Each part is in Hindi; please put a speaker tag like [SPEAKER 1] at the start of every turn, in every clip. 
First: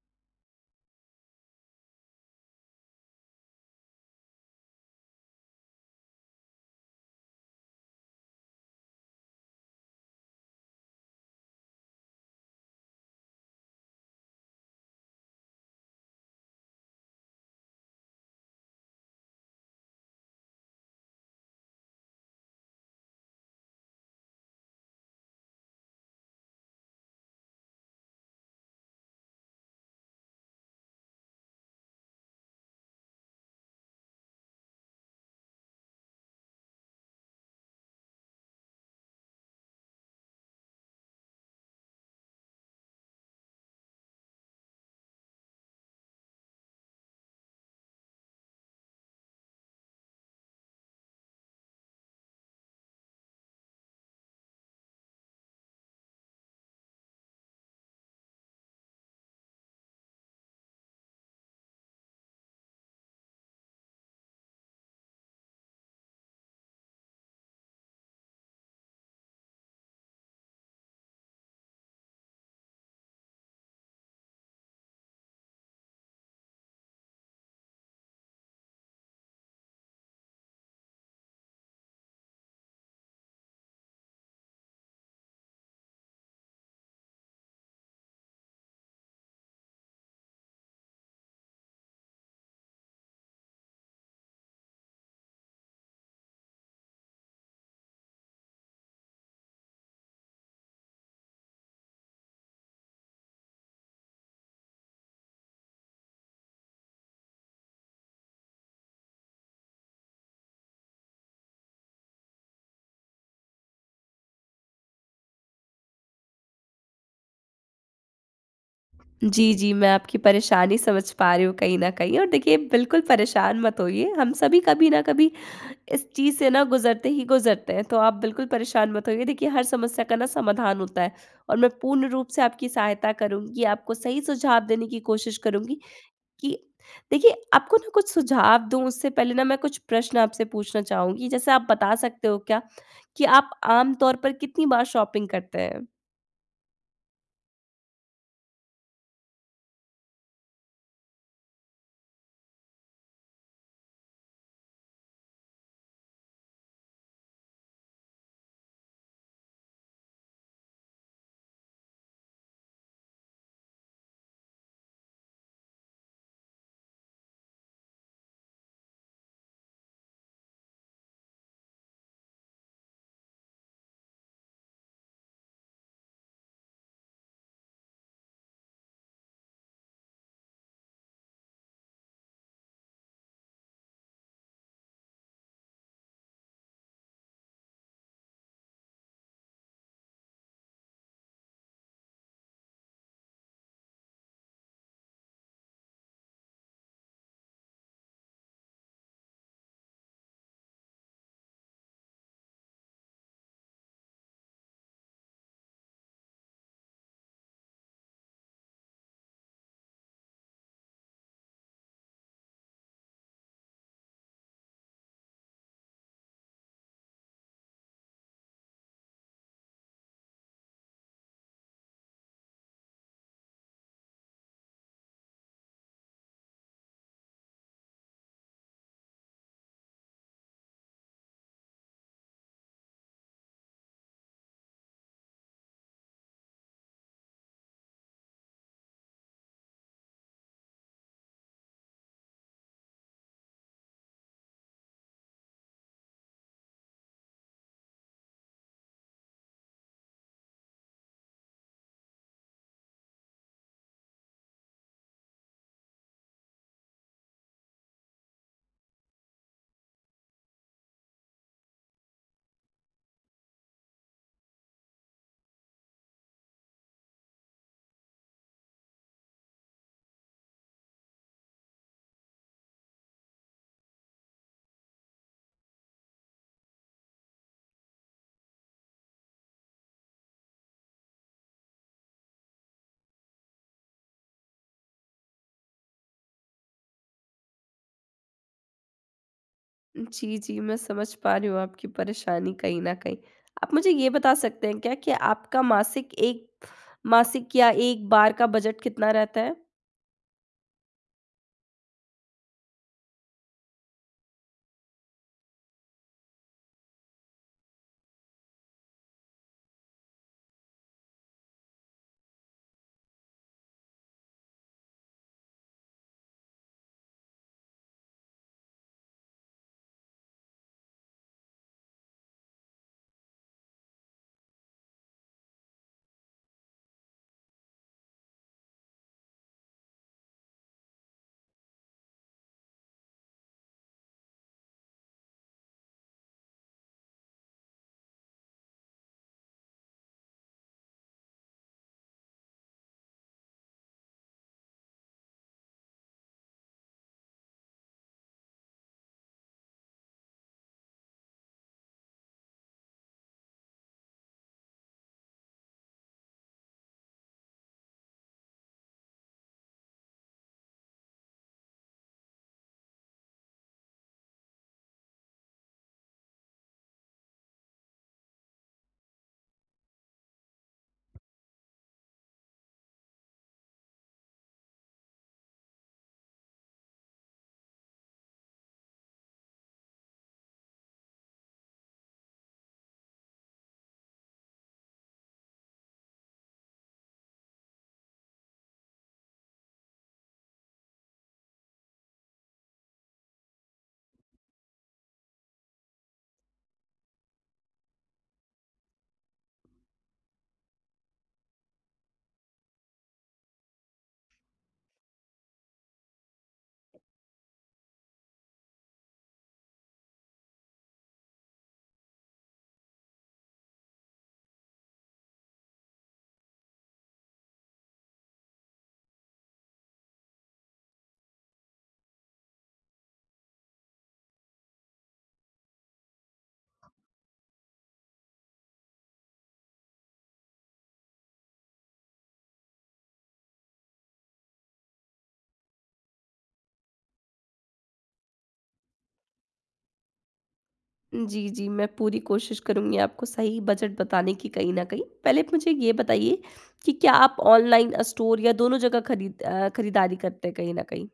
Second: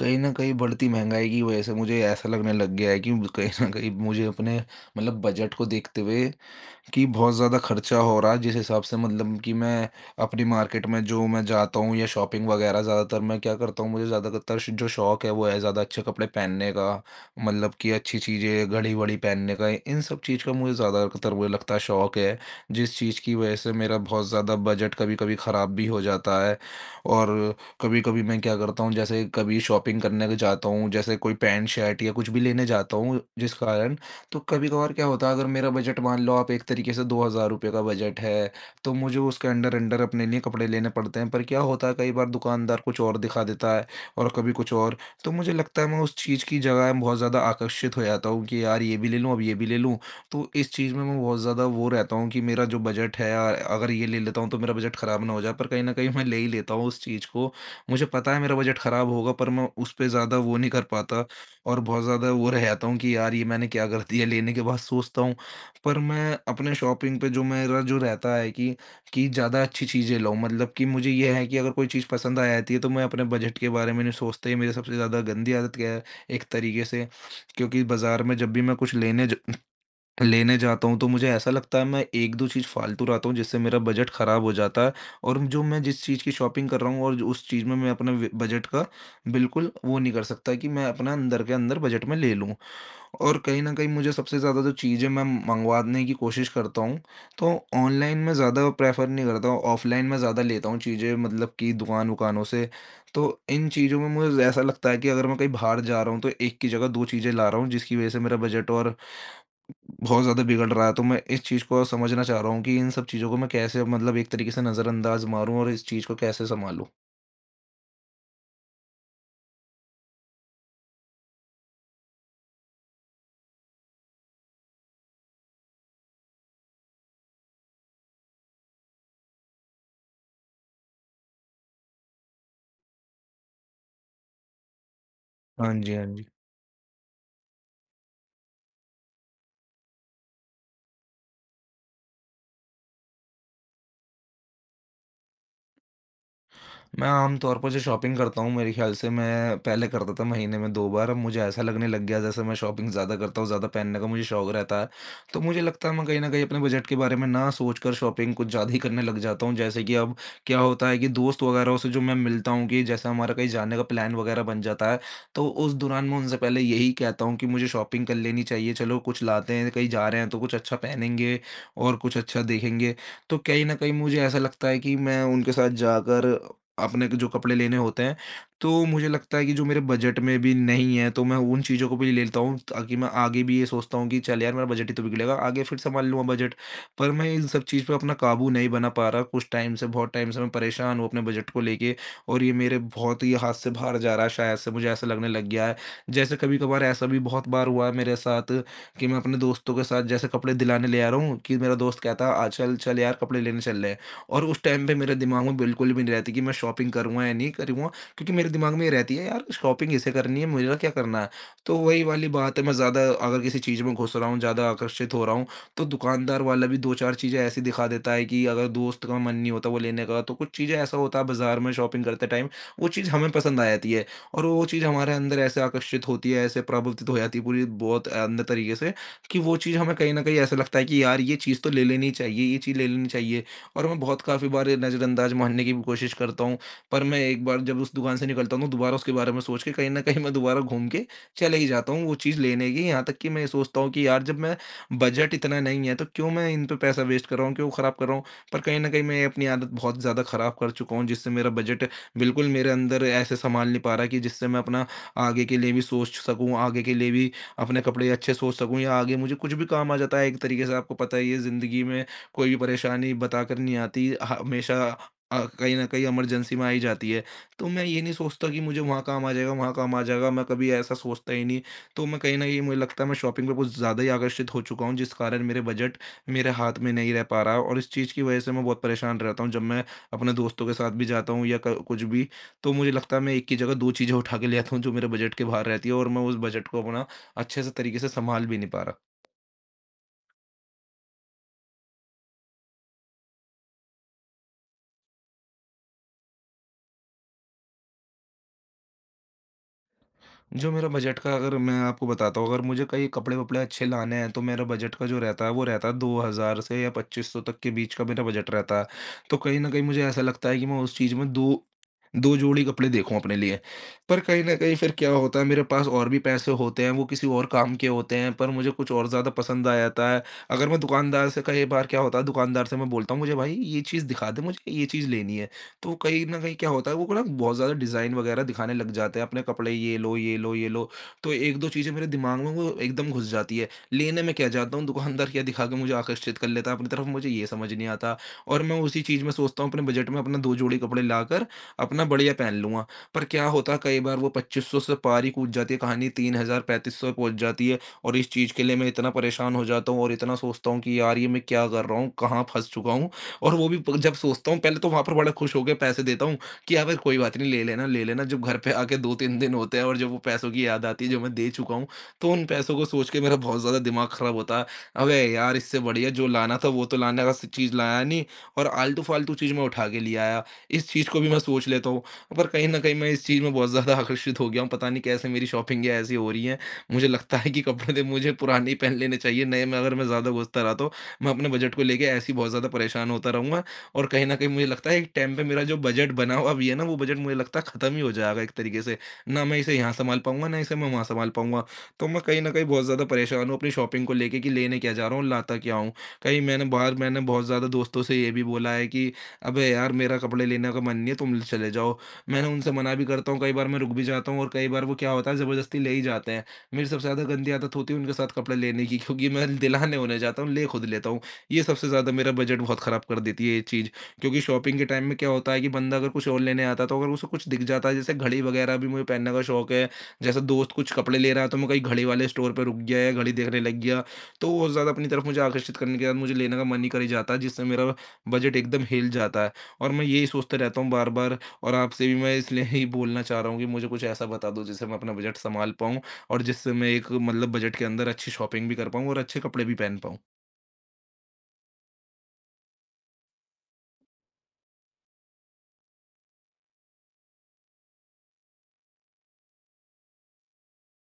[SPEAKER 1] कहीं न कहीं बढ़ती महँगाई की वजह से मुझे ऐसा लगने लग गया है कि कहीं न कहीं मुझे अपने, मतलब बजट को देखते हुए, कि बहुत ज़्यादा खर्चा हो रहा है जिस हिसाब से। मतलब कि मैं अपनी मार्केट में जो मैं जाता हूँ या शॉपिंग वगैरह, ज़्यादातर मैं क्या करता हूँ, मुझे ज़्यादातर जो शौक है वो है ज़्यादा अच्छे कपड़े पहनने का। मतलब कि अच्छी चीज़ें, घड़ी वड़ी पहनने का, इन सब चीज़ का मुझे ज़्यादातर, मुझे लगता है, शौक है। जिस चीज़ की वजह से मेरा बहुत ज़्यादा बजट कभी कभी ख़राब भी हो जाता है। और कभी कभी मैं क्या करता हूँ, जैसे कभी शॉपिंग करने जाता हूँ, जैसे कोई पैंट शर्ट या कुछ भी लेने जाता हूँ, जिस कारण तो कभी-कभार क्या होता है, अगर मेरा बजट, मान लो आप एक तरीके से ₹2000 का बजट है, तो मुझे उसके अंडर-अंडर अपने लिए कपड़े लेने पड़ते हैं। पर क्या होता है, कई बार दुकानदार कुछ और दिखा देता है और कभी कुछ और। तो मुझे लगता है मैं उस चीज़ की जगह में बहुत ज़्यादा आकर्षित हो जाता हूँ कि यार ये भी ले लूँ, अब ये भी ले लूँ। तो इस चीज़ में मैं बहुत ज़्यादा वो रहता हूँ कि मेरा जो बजट है अगर ये ले लेता हूँ तो मेरा बजट ख़राब ना हो जाए। पर कहीं न कहीं मैं ले ही लेता हूँ उस चीज़ को। मुझे पता है मेरा बजट ख़राब होगा, पर मैं उस पे ज़्यादा वो नहीं कर पाता। और बहुत ज़्यादा वो रह जाता हूँ कि यार ये मैंने क्या कर दिया, लेने के बाद सोचता हूँ। पर मैं अपने शॉपिंग पे जो मेरा जो रहता है कि ज़्यादा अच्छी चीज़ें लाऊँ, मतलब कि मुझे ये है कि अगर कोई चीज़ पसंद आ जाती है तो मैं अपने बजट के बारे में नहीं सोचता। ये मेरी सबसे ज़्यादा गंदी आदत क्या है, एक तरीके से। क्योंकि बाज़ार में जब भी मैं कुछ लेने जाता हूँ, तो मुझे ऐसा लगता है मैं 1-2 चीज़ फ़ालतू लाता हूँ जिससे मेरा बजट ख़राब हो जाता है। और जो मैं जिस चीज़ की शॉपिंग कर रहा हूँ, और जो उस चीज़ में मैं अपने व बजट का बिल्कुल वो नहीं कर सकता कि मैं अपना अंदर के अंदर बजट में ले लूँ। और कहीं न कहीं मुझे सबसे ज़्यादा जो चीज़ें मैं मँगवाने की कोशिश करता हूँ, तो ऑनलाइन मैं ज़्यादा प्रेफ़र नहीं करता हूँ, ऑफ़लाइन मैं ज़्यादा लेता हूँ चीज़ें, मतलब कि दुकान-वुकानों से। तो इन चीज़ों में मुझे ऐसा लगता है कि अगर मैं कहीं बाहर जा रहा हूँ, तो एक की जगह 2 चीज़ें ला रहा हूँ, जिसकी वज़ह से मेरा बजट और बहुत ज़्यादा बिगड़ रहा है। तो मैं इस चीज़ को समझना चाह रहा हूँ कि इन सब चीज़ों को मैं कैसे, मतलब एक तरीके से नज़रअंदाज़ मारूँ, और इस चीज़ को कैसे सँभालूँ?
[SPEAKER 2] जी, जी, मैं आपकी परेशानी समझ पा रही हूँ कहीं न कहीं। और देखिए बिल्कुल परेशान मत होइए, हम सभी कभी न कभी इस चीज़ से ना गुज़रते ही गुज़रते हैं, तो आप बिल्कुल परेशान मत होइए। देखिए हर समस्या का ना समाधान होता है और मैं पूर्ण रूप से आपकी सहायता करूँगी, आपको सही सुझाव देने की कोशिश
[SPEAKER 1] हाँ
[SPEAKER 2] करूँगी
[SPEAKER 1] जी, हाँ जी।
[SPEAKER 2] कि देखिए आपको ना कुछ सुझाव दूँ उससे पहले ना मैं कुछ प्रश्न आपसे पूछना चाहूँगी। जैसे आप बता सकते हो क्या कि आप आम तौर पर कितनी बार शॉपिंग करते हैं?
[SPEAKER 1] मैं आमतौर पर जो शॉपिंग करता हूँ, मेरे ख्याल से मैं पहले करता था महीने में 2 बार। अब मुझे ऐसा लगने लग गया जैसे मैं शॉपिंग ज़्यादा करता हूँ, ज़्यादा पहनने का मुझे शौक रहता है। तो मुझे लगता है मैं कहीं न कहीं अपने बजट के बारे में ना सोचकर शॉपिंग कुछ ज़्यादा ही करने लग जाता हूँ। जैसे कि अब क्या होता है कि दोस्त वगैरह से जो मैं मिलता हूँ, कि जैसे हमारा कहीं जाने का प्लान वगैरह बन जाता है, तो उस दौरान मैं उनसे पहले यही कहता हूँ कि मुझे शॉपिंग कर लेनी चाहिए, चलो कुछ लाते हैं, कहीं जा रहे हैं तो कुछ अच्छा पहनेंगे और कुछ अच्छा देखेंगे। तो कहीं न कहीं मुझे ऐसा लगता है कि मैं उनके साथ जाकर अपने को जो कपड़े लेने होते हैं, तो मुझे लगता है कि जो मेरे बजट में भी नहीं है, तो मैं उन चीज़ों को भी ले लेता हूँ, ताकि मैं आगे भी ये सोचता हूँ कि चल यार मेरा बजट ही तो बिगड़ेगा, आगे फिर संभाल लूँगा बजट। पर मैं इन सब चीज़ पे अपना काबू नहीं बना पा रहा कुछ टाइम से, बहुत टाइम से मैं परेशान हूँ अपने बजट को लेके, और ये मेरे बहुत ही हाथ से बाहर जा रहा है शायद से, मुझे ऐसा लगने लग गया है। जैसे कभी-कभार ऐसा भी बहुत बार हुआ है मेरे साथ कि मैं अपने दोस्तों के साथ जैसे कपड़े दिलाने ले आ रहा हूँ, कि मेरा दोस्त कहता है, "आ, चल, चल यार कपड़े लेने चल रहे हैं।" और उस टाइम पे मेरे दिमाग में बिल्कुल भी नहीं रहती कि मैं शॉपिंग करूँगा या नहीं करूँगा, क्योंकि मेरे दिमाग में ये रहती है यार शॉपिंग इसे करनी है, मेरा क्या करना है। तो वही वाली बात है, मैं ज़्यादा अगर किसी चीज़ में घुस रहा हूँ, ज़्यादा आकर्षित हो रहा हूँ, तो दुकानदार वाला भी दो चार चीज़ें ऐसी दिखा देता है कि अगर दोस्त का मन नहीं होता वो लेने का, तो कुछ चीज़ें ऐसा होता है, बाजार में शॉपिंग करते टाइम वो चीज़ हमें पसंद आ जाती है। और वो चीज़ हमारे अंदर ऐसे आकर्षित होती है, ऐसे प्रभावित हो जाती है पूरी, बहुत अंदर तरीके से, कि वो चीज़ हमें कहीं ना कहीं ऐसा लगता है कि यार ये चीज़ तो ले लेनी चाहिए, ये चीज़ ले लेनी चाहिए। और मैं बहुत काफ़ी बार नज़रअंदाज मानने की भी कोशिश करता हूँ, पर मैं एक बार जब उस दुकान से निकलता हूँ, तो दोबारा उसके बारे में सोच के कहीं न कहीं मैं दोबारा घूम के चले ही जाता हूँ वो चीज़ लेने की। यहाँ तक कि मैं ये सोचता हूँ कि यार जब मैं, बजट इतना नहीं है, तो क्यों मैं इन पे पैसा वेस्ट कर रहा हूँ, क्यों खराब कर रहा हूँ? पर कहीं न कहीं मैं अपनी आदत बहुत ज़्यादा खराब कर चुका हूँ, जिससे मेरा बजट बिल्कुल मेरे अंदर ऐसे सँभाल नहीं पा रहा है, कि जिससे मैं अपना आगे के लिए भी सोच सकूँ, आगे के लिए भी अपने कपड़े अच्छे सोच सकूँ, या आगे मुझे कुछ भी काम आ जाता है। एक तरीके से आपको पता ही है, ज़िंदगी में कोई भी परेशानी बताकर नहीं आती, हमेशा कहीं न कहीं इमरजेंसी में आ ही जाती है। तो मैं ये नहीं सोचता कि मुझे वहाँ काम आ जाएगा, वहाँ काम आ जाएगा, मैं कभी ऐसा सोचता ही नहीं। तो मैं कहीं न कहीं, मुझे लगता है, मैं शॉपिंग पे कुछ ज़्यादा ही आकर्षित हो चुका हूँ, जिस कारण मेरे बजट मेरे हाथ में नहीं रह पा रहा, और इस चीज़ की वजह से मैं बहुत परेशान रहता हूँ। जब मैं अपने दोस्तों के साथ भी जाता हूँ या क कुछ भी, तो मुझे लगता है मैं एक की जगह 2 चीज़ें उठा के ले आता हूँ, जो मेरे बजट के बाहर रहती है, और मैं उस बजट को अपना अच्छे से तरीके से सँभाल भी नहीं पा रहा।
[SPEAKER 2] जी, जी, मैं समझ पा रही हूँ आपकी परेशानी कहीं न कहीं। आप मुझे ये बता सकते हैं क्या कि आपका मासिक एक मासिक या 1 बार का बजट कितना रहता है?
[SPEAKER 1] जो मेरा बजट का, अगर मैं आपको बताता हूँ, अगर मुझे कहीं कपड़े-वपड़े अच्छे लाने हैं, तो मेरा बजट का जो रहता है, वो रहता है 2000 से या 2500 तक के बीच का मेरा बजट रहता है। तो कहीं न कहीं मुझे ऐसा लगता है कि मैं उस चीज़ में दो 2 जोड़ी कपड़े देखूँ अपने लिए। पर कहीं न कहीं फिर क्या होता है, मेरे पास और भी पैसे होते हैं, वो किसी और काम के होते हैं, पर मुझे कुछ और ज़्यादा पसंद आ जाता है। अगर मैं दुकानदार से, कई बार क्या होता है, दुकानदार से मैं बोलता हूँ मुझे भाई ये चीज़ दिखा दे, मुझे ये चीज़ लेनी है। तो कहीं न कहीं क्या होता है, वो ना बहुत ज़्यादा डिज़ाइन वगैरह दिखाने लग जाते हैं अपने कपड़े, ये लो, ये लो, ये लो। तो 1-2 चीज़ें मेरे दिमाग में वो एकदम घुस जाती है। लेने में क्या जाता हूँ, दुकानदार क्या दिखा के मुझे आकर्षित कर लेता है अपनी तरफ, मुझे ये समझ नहीं आता। और मैं उसी चीज़ में सोचता हूँ अपने बजट में अपना 2 जोड़ी कपड़े लाकर अपना बढ़िया पहन लूँगा। पर क्या होता है, कई बार वो 2500 से पार ही कूद जाती है, कहानी 3000-3500 पहुँच जाती है, और इस चीज़ के लिए मैं इतना परेशान हो जाता हूँ और इतना सोचता हूँ कि यार ये मैं क्या कर रहा हूँ? कहाँ फँस चुका हूँ? और वो भी प जब सोचता हूँ पहले, तो वहाँ पर बड़ा खुश होके पैसे देता हूँ कि यार भाई कोई बात नहीं, ले लेना, ले लेना। जब घर पे आके 2-3 दिन होते हैं और जब वो पैसों की याद आती है जो मैं दे चुका हूँ, तो उन पैसों को सोच के मेरा बहुत ज़्यादा दिमाग खराब होता है। अबे यार इससे बढ़िया जो लाना था वो तो लाने का, स चीज़ लाया नहीं और आलतू-फालतू चीज़ मैं उठा के ले आया। इस चीज़ को भी मैं सोच लेता हूँ। पर कहीं न कहीं मैं इस चीज़ में बहुत ज़्यादा आकर्षित हो गया हूँ, पता नहीं कैसे मेरी शॉपिंग ही ऐसी हो रही है। मुझे लगता है कि कपड़े तो मुझे पुराने ही पहन लेने चाहिए, नए में अगर मैं ज़्यादा घुसता रहा तो मैं अपने बजट को लेके ऐसे ही बहुत ज़्यादा परेशान होता रहूँगा। और कहीं न कहीं मुझे लगता है, एक टाइम पे मेरा जो बजट बना हुआ भी है ना, वो बजट मुझे लगता है ख़त्म ही हो जाएगा एक तरीके से। ना मैं इसे यहाँ सँभाल पाऊँगा, ना इसे मैं वहाँ सँभाल पाऊँगा। तो मैं कहीं न कहीं बहुत ज़्यादा परेशान हूँ अपनी शॉपिंग को लेके, कि लेने क्या जा रहा हूँ, लाता क्या हूँ? कहीं मैंने बाहर, मैंने बहुत ज़्यादा दोस्तों से ये भी बोला है कि अबे यार, मेरा कपड़े लेने का मन नहीं है, तुम चले जाओ। मैंने उनसे मना भी करता हूँ, कई बार मैं रुक भी जाता हूँ और कई बार वो क्या होता है, ज़बरदस्ती ले ही जाते हैं। मेरी सबसे ज़्यादा गंदी आदत होती है उनके साथ कपड़े लेने की, क्योंकि मैं दिलाने उन्हें जाता हूँ, ले खुद लेता हूँ। ये सबसे ज़्यादा मेरा बजट बहुत ख़राब कर देती है ये चीज़। क्योंकि शॉपिंग के टाइम में क्या होता है कि बंदा अगर कुछ और लेने आता है, तो अगर उसे कुछ दिख जाता है, जैसे घड़ी वगैरह भी मुझे पहनने का शौक है। जैसे दोस्त कुछ कपड़े ले रहा है, तो मैं कहीं घड़ी वाले स्टोर पर रुक गया या घड़ी देखने लग गया, तो वो ज़्यादा अपनी तरफ मुझे आकर्षित करने के बाद मुझे लेने का मन नहीं कर ही जाता, जिससे मेरा बजट एकदम हिल जाता है। और मैं यही सोचते रहता हूँ बार-बार। और आपसे भी मैं इसलिए ही बोलना चाह रहा हूँ कि मुझे कुछ ऐसा बता दो, जिससे मैं अपना बजट सँभाल पाऊँ और जिससे मैं एक मतलब बजट के अंदर अच्छी शॉपिंग भी कर पाऊँ और अच्छे कपड़े भी पहन पाऊँ।
[SPEAKER 2] जी, जी, मैं पूरी कोशिश करूँगी आपको सही बजट बताने की कहीं न कहीं। पहले आप मुझे ये बताइए कि क्या आप ऑनलाइन स्टोर या दोनों जगह खरीदारी करते हैं कहीं न कहीं?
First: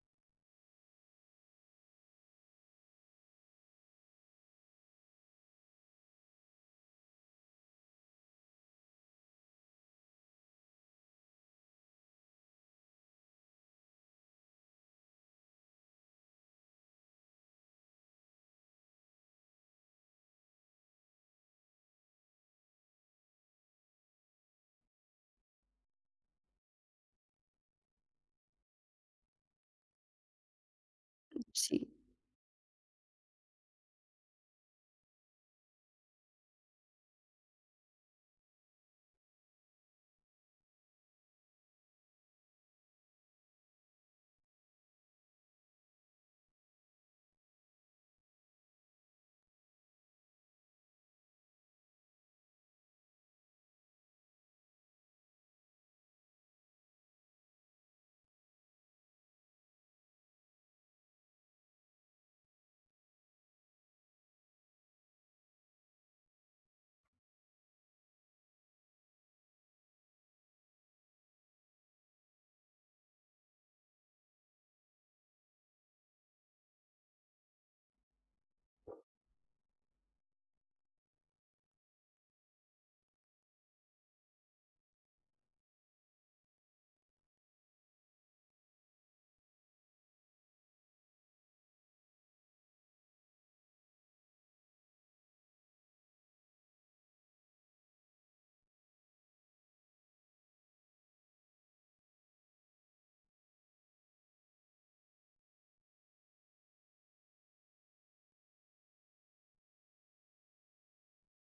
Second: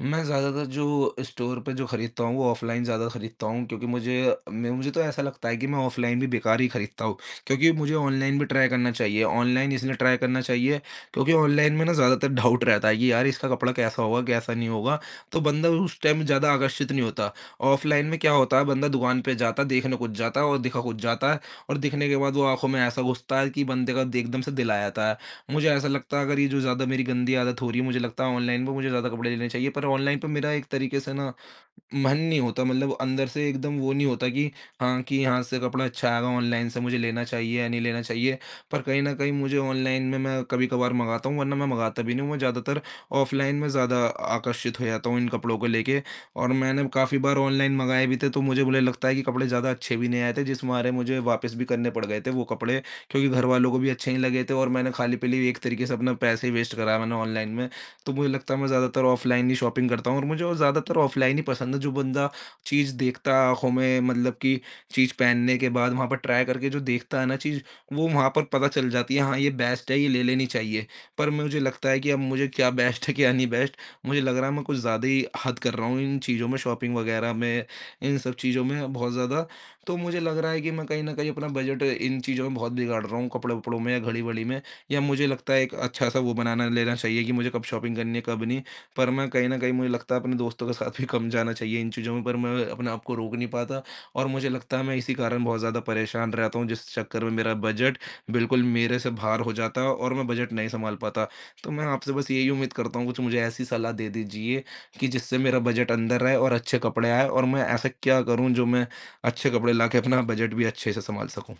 [SPEAKER 1] मैं ज़्यादातर जो स्टोर पे जो खरीदता हूँ, वो ऑफ़लाइन ज़्यादा खरीदता हूँ, क्योंकि मुझे मैं मुझे तो ऐसा लगता है कि मैं ऑफ़लाइन भी बेकार ही खरीदता हूँ, क्योंकि मुझे ऑनलाइन भी ट्राई करना चाहिए। ऑनलाइन इसलिए ट्राई करना चाहिए क्योंकि ऑनलाइन में ना ज़्यादातर डाउट रहता है कि यार इसका कपड़ा कैसा होगा, कैसा नहीं होगा, तो बंदा उस टाइम ज़्यादा आकर्षित नहीं होता। ऑफ़लाइन में क्या होता है, बंदा दुकान पे जाता है, देखने कुछ जाता है और दिखा कुछ जाता है और दिखने के बाद वो आँखों में ऐसा घुसता है कि बंदे का एकदम से दिल आ जाता है। मुझे ऐसा लगता है, अगर ये जो ज़्यादा मेरी गंदी आदत हो रही है, मुझे लगता है ऑनलाइन पे मुझे ज़्यादा कपड़े लेने चाहिए, पर ऑनलाइन पे मेरा एक तरीके से ना
[SPEAKER 2] जी।
[SPEAKER 1] मन नहीं होता, मतलब अंदर से एकदम वो नहीं होता कि हाँ, कि यहाँ से कपड़ा अच्छा आएगा, ऑनलाइन से मुझे लेना चाहिए या नहीं लेना चाहिए। पर कहीं न कहीं मुझे ऑनलाइन में मैं कभी-कभार मँगाता हूँ, वरना मैं मँगाता भी नहीं हूँ। मैं ज़्यादातर ऑफ़लाइन में ज़्यादा आकर्षित हो जाता हूँ इन कपड़ों को लेके और मैंने काफ़ी बार ऑनलाइन मँगाए भी थे, तो मुझे मुझे लगता है कि कपड़े ज़्यादा अच्छे भी नहीं आए थे, जिस मारे मुझे वापस भी करने पड़ गए थे वो कपड़े, क्योंकि घरवालों को भी अच्छे नहीं लगे थे और मैंने खाली-पीली एक तरीके से अपना पैसे ही वेस्ट करा मैंने ऑनलाइन में। तो मुझे लगता है मैं ज़्यादातर ऑफ़लाइन ही शॉपिंग करता हूँ और मुझे वो ज़्यादातर ऑफ़लाइन ही पसंद है, जो बंदा चीज़ देखता आँखों में, मतलब कि चीज़ पहनने के बाद वहाँ पर ट्राई करके जो देखता है ना चीज़, वो वहाँ पर पता चल जाती है, हाँ, ये बेस्ट है, ये ले लेनी चाहिए। पर मुझे लगता है कि अब मुझे क्या बेस्ट है, क्या नहीं बेस्ट, मुझे लग रहा है मैं कुछ ज़्यादा ही हद कर रहा हूँ इन चीज़ों में, शॉपिंग वग़ैरह में, इन सब चीज़ों में बहुत ज़्यादा। तो मुझे लग रहा है कि मैं कहीं न कहीं अपना बजट इन चीज़ों में बहुत बिगाड़ रहा हूँ, कपड़े-वपड़ों में या घड़ी-वड़ी में। या मुझे लगता है एक अच्छा-सा वो बनाना लेना चाहिए कि मुझे कब शॉपिंग करनी है, कब नहीं। पर मैं कहीं न कहीं मुझे लगता है अपने दोस्तों के साथ भी कम जाना चाहिए इन चीज़ों में, पर मैं अपने आप को रोक नहीं पाता और मुझे लगता है मैं इसी कारण बहुत ज़्यादा परेशान रहता हूँ, जिस चक्कर में मेरा बजट बिल्कुल मेरे से बाहर हो जाता है और मैं बजट नहीं सँभाल पाता। तो मैं आपसे बस यही उम्मीद करता हूँ, कुछ मुझे ऐसी सलाह दे दीजिए कि जिससे मेरा बजट अंदर रहे और अच्छे कपड़े आएँ और मैं ऐसा क्या करूँ, जो मैं अच्छे कपड़े लाके अपना बजट भी अच्छे से सँभाल सकूँ?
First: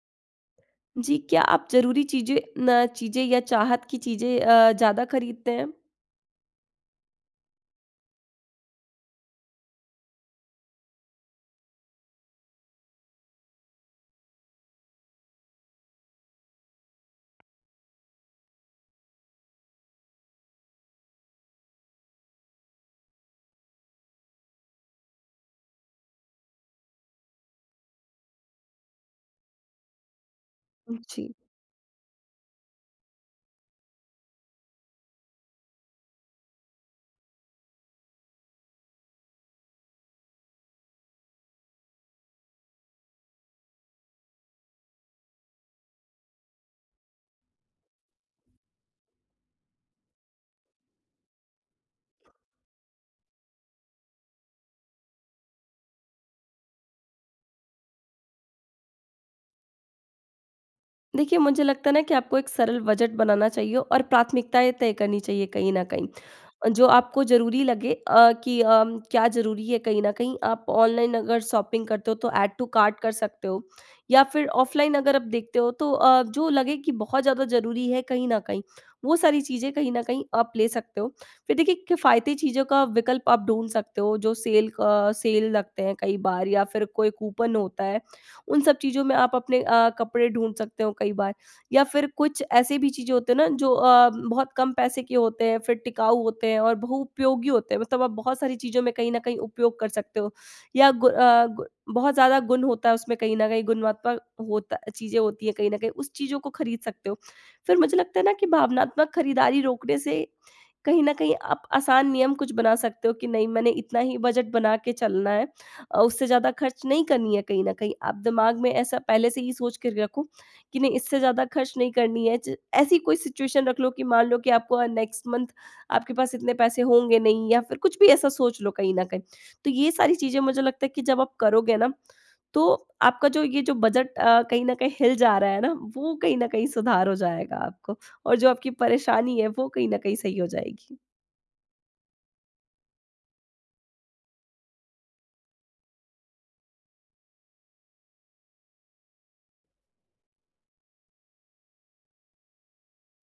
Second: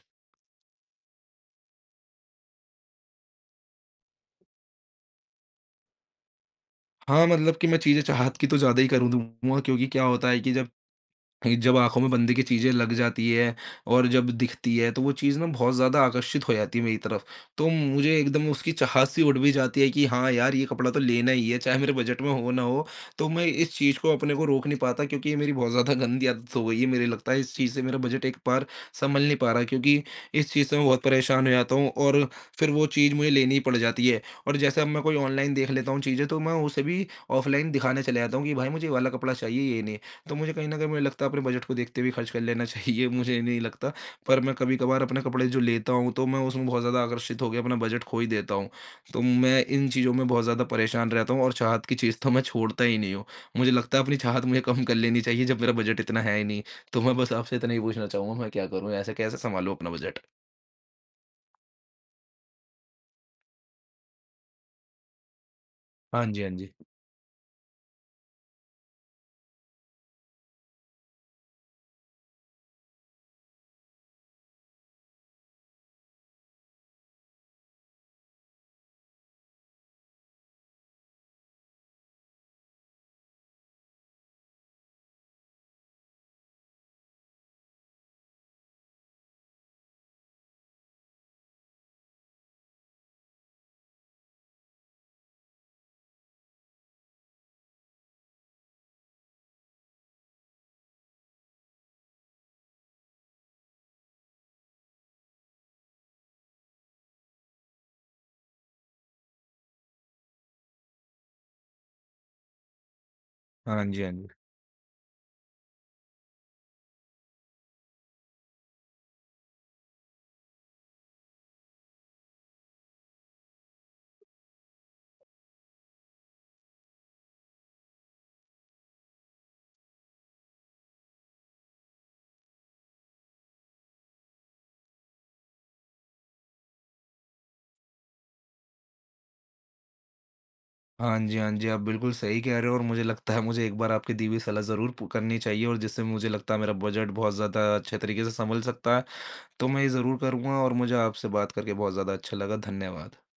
[SPEAKER 2] जी, क्या आप ज़रूरी चीज़ें न चीज़ें या चाहत की चीज़ें ज़्यादा खरीदते हैं?
[SPEAKER 1] हाँ, मतलब कि मैं चीज़ें चाहत की तो ज़्यादा ही कर दूँगा, क्योंकि क्या होता है कि जब ये जब आँखों में बंदे की चीज़ें लग जाती है और जब दिखती है, तो वो चीज़ ना बहुत ज़्यादा आकर्षित हो जाती है मेरी तरफ। तो मुझे एकदम उसकी चाहत सी उठ भी जाती है कि हाँ यार, ये कपड़ा तो लेना ही है, चाहे मेरे बजट में हो ना हो। तो मैं इस चीज़ को अपने को रोक नहीं पाता, क्योंकि ये मेरी बहुत ज़्यादा गंदी आदत हो गई है। मेरे लगता है इस चीज़ से मेरा बजट एक बार संभल नहीं पा रहा, क्योंकि इस चीज़ से मैं बहुत
[SPEAKER 2] जी।
[SPEAKER 1] परेशान हो जाता हूँ और फिर वो चीज़ मुझे लेनी ही पड़ जाती है। और जैसे अब मैं कोई ऑनलाइन देख लेता हूँ चीज़ें, तो मैं उसे भी ऑफ़लाइन दिखाने चले जाता हूँ कि भाई मुझे ये वाला कपड़ा चाहिए, ये नहीं है। तो मुझे कहीं न कहीं मुझे लगता है अपने बजट को देखते हुए खर्च कर लेना चाहिए, मुझे नहीं लगता। पर मैं कभी-कभार अपने कपड़े जो लेता हूँ, तो मैं उसमें बहुत ज़्यादा आकर्षित हो के अपना बजट खो ही देता हूँ। तो मैं इन चीज़ों में बहुत ज़्यादा परेशान रहता हूँ और चाहत की चीज़ तो मैं छोड़ता ही नहीं हूँ। मुझे लगता है अपनी चाहत मुझे कम कर लेनी चाहिए, जब मेरा बजट इतना है ही नहीं। तो मैं बस आपसे इतना ही पूछना चाहूँगा, मैं क्या करूँ? ऐसे कैसे सँभालूँ अपना बजट?
[SPEAKER 2] देखिए, मुझे लगता है ना कि आपको एक सरल बजट बनाना चाहिए और प्राथमिकताएँ तय करनी चाहिए कहीं न कहीं।
[SPEAKER 1] हाँ जी, हाँ
[SPEAKER 2] और
[SPEAKER 1] जी।
[SPEAKER 2] जो आपको ज़रूरी लगे क्या ज़रूरी है कहीं न कहीं, आप ऑनलाइन अगर शॉपिंग करते हो तो ऐड टू कार्ट कर सकते हो या फिर ऑफ़लाइन अगर आप देखते हो तो जो लगे कि बहुत ज़्यादा ज़रूरी है कहीं न कहीं, वो सारी चीज़ें कहीं न कहीं आप ले सकते हो। फिर देखिए किफ़ायती चीज़ों का विकल्प आप ढूँढ सकते हो, जो सेल लगते हैं कई बार या फिर कोई कूपन होता है, उन सब चीज़ों में आप अपने कपड़े ढूँढ सकते हो कई बार। या फिर कुछ ऐसे भी चीज़ें होती हैं ना जो बहुत कम पैसे के होते हैं, फिर टिकाऊ होते हैं और बहुउपयोगी होते हैं। मतलब आप बहुत सारी चीज़ों में कहीं न कहीं उपयोग कर सकते हो या गु अ, गु बहुत ज़्यादा गुण होता है उसमें कहीं न कहीं, गुणात्मक होता चीज़ें होती हैं कहीं न कहीं, उस चीज़ों को खरीद सकते हो। फिर मुझे लगता है ना कि भावनात्मक खरीदारी रोकने से कहीं न कहीं आप आसान नियम कुछ बना सकते हो कि नहीं, मैंने
[SPEAKER 1] हाँ
[SPEAKER 2] इतना
[SPEAKER 1] जी, हाँ
[SPEAKER 2] ही
[SPEAKER 1] जी।
[SPEAKER 2] बजट बना के चलना है। उससे ज़्यादा खर्च नहीं करनी है कहीं न कहीं। आप दिमाग में ऐसा पहले से ही सोच के रखो कि नहीं, इससे ज़्यादा खर्च नहीं करनी है। ज ऐसी कोई सिचुएशन रख लो कि मान लो कि आपको नेक्स्ट मंथ आपके पास इतने पैसे होंगे नहीं या फिर कुछ भी ऐसा सोच लो कहीं न कहीं। तो ये सारी चीज़ें मुझे लगता है कि जब आप करोगे ना, तो आपका जो ये जो बजट कहीं न कहीं हिल जा रहा है ना, वो कहीं न कहीं सुधार हो जाएगा आपको और जो आपकी परेशानी है वो कहीं न कहीं सही हो जाएगी।
[SPEAKER 1] हाँ जी, हाँ जी, आप बिल्कुल सही कह रहे हो और मुझे लगता है मुझे एक बार आपकी दी हुई सलाह ज़रूर पू करनी चाहिए और जिससे मुझे लगता है मेरा बजट बहुत ज़्यादा अच्छे तरीके से संभल सकता है। तो मैं ये ज़रूर करूँगा और मुझे आपसे बात करके बहुत ज़्यादा अच्छा लगा। धन्यवाद।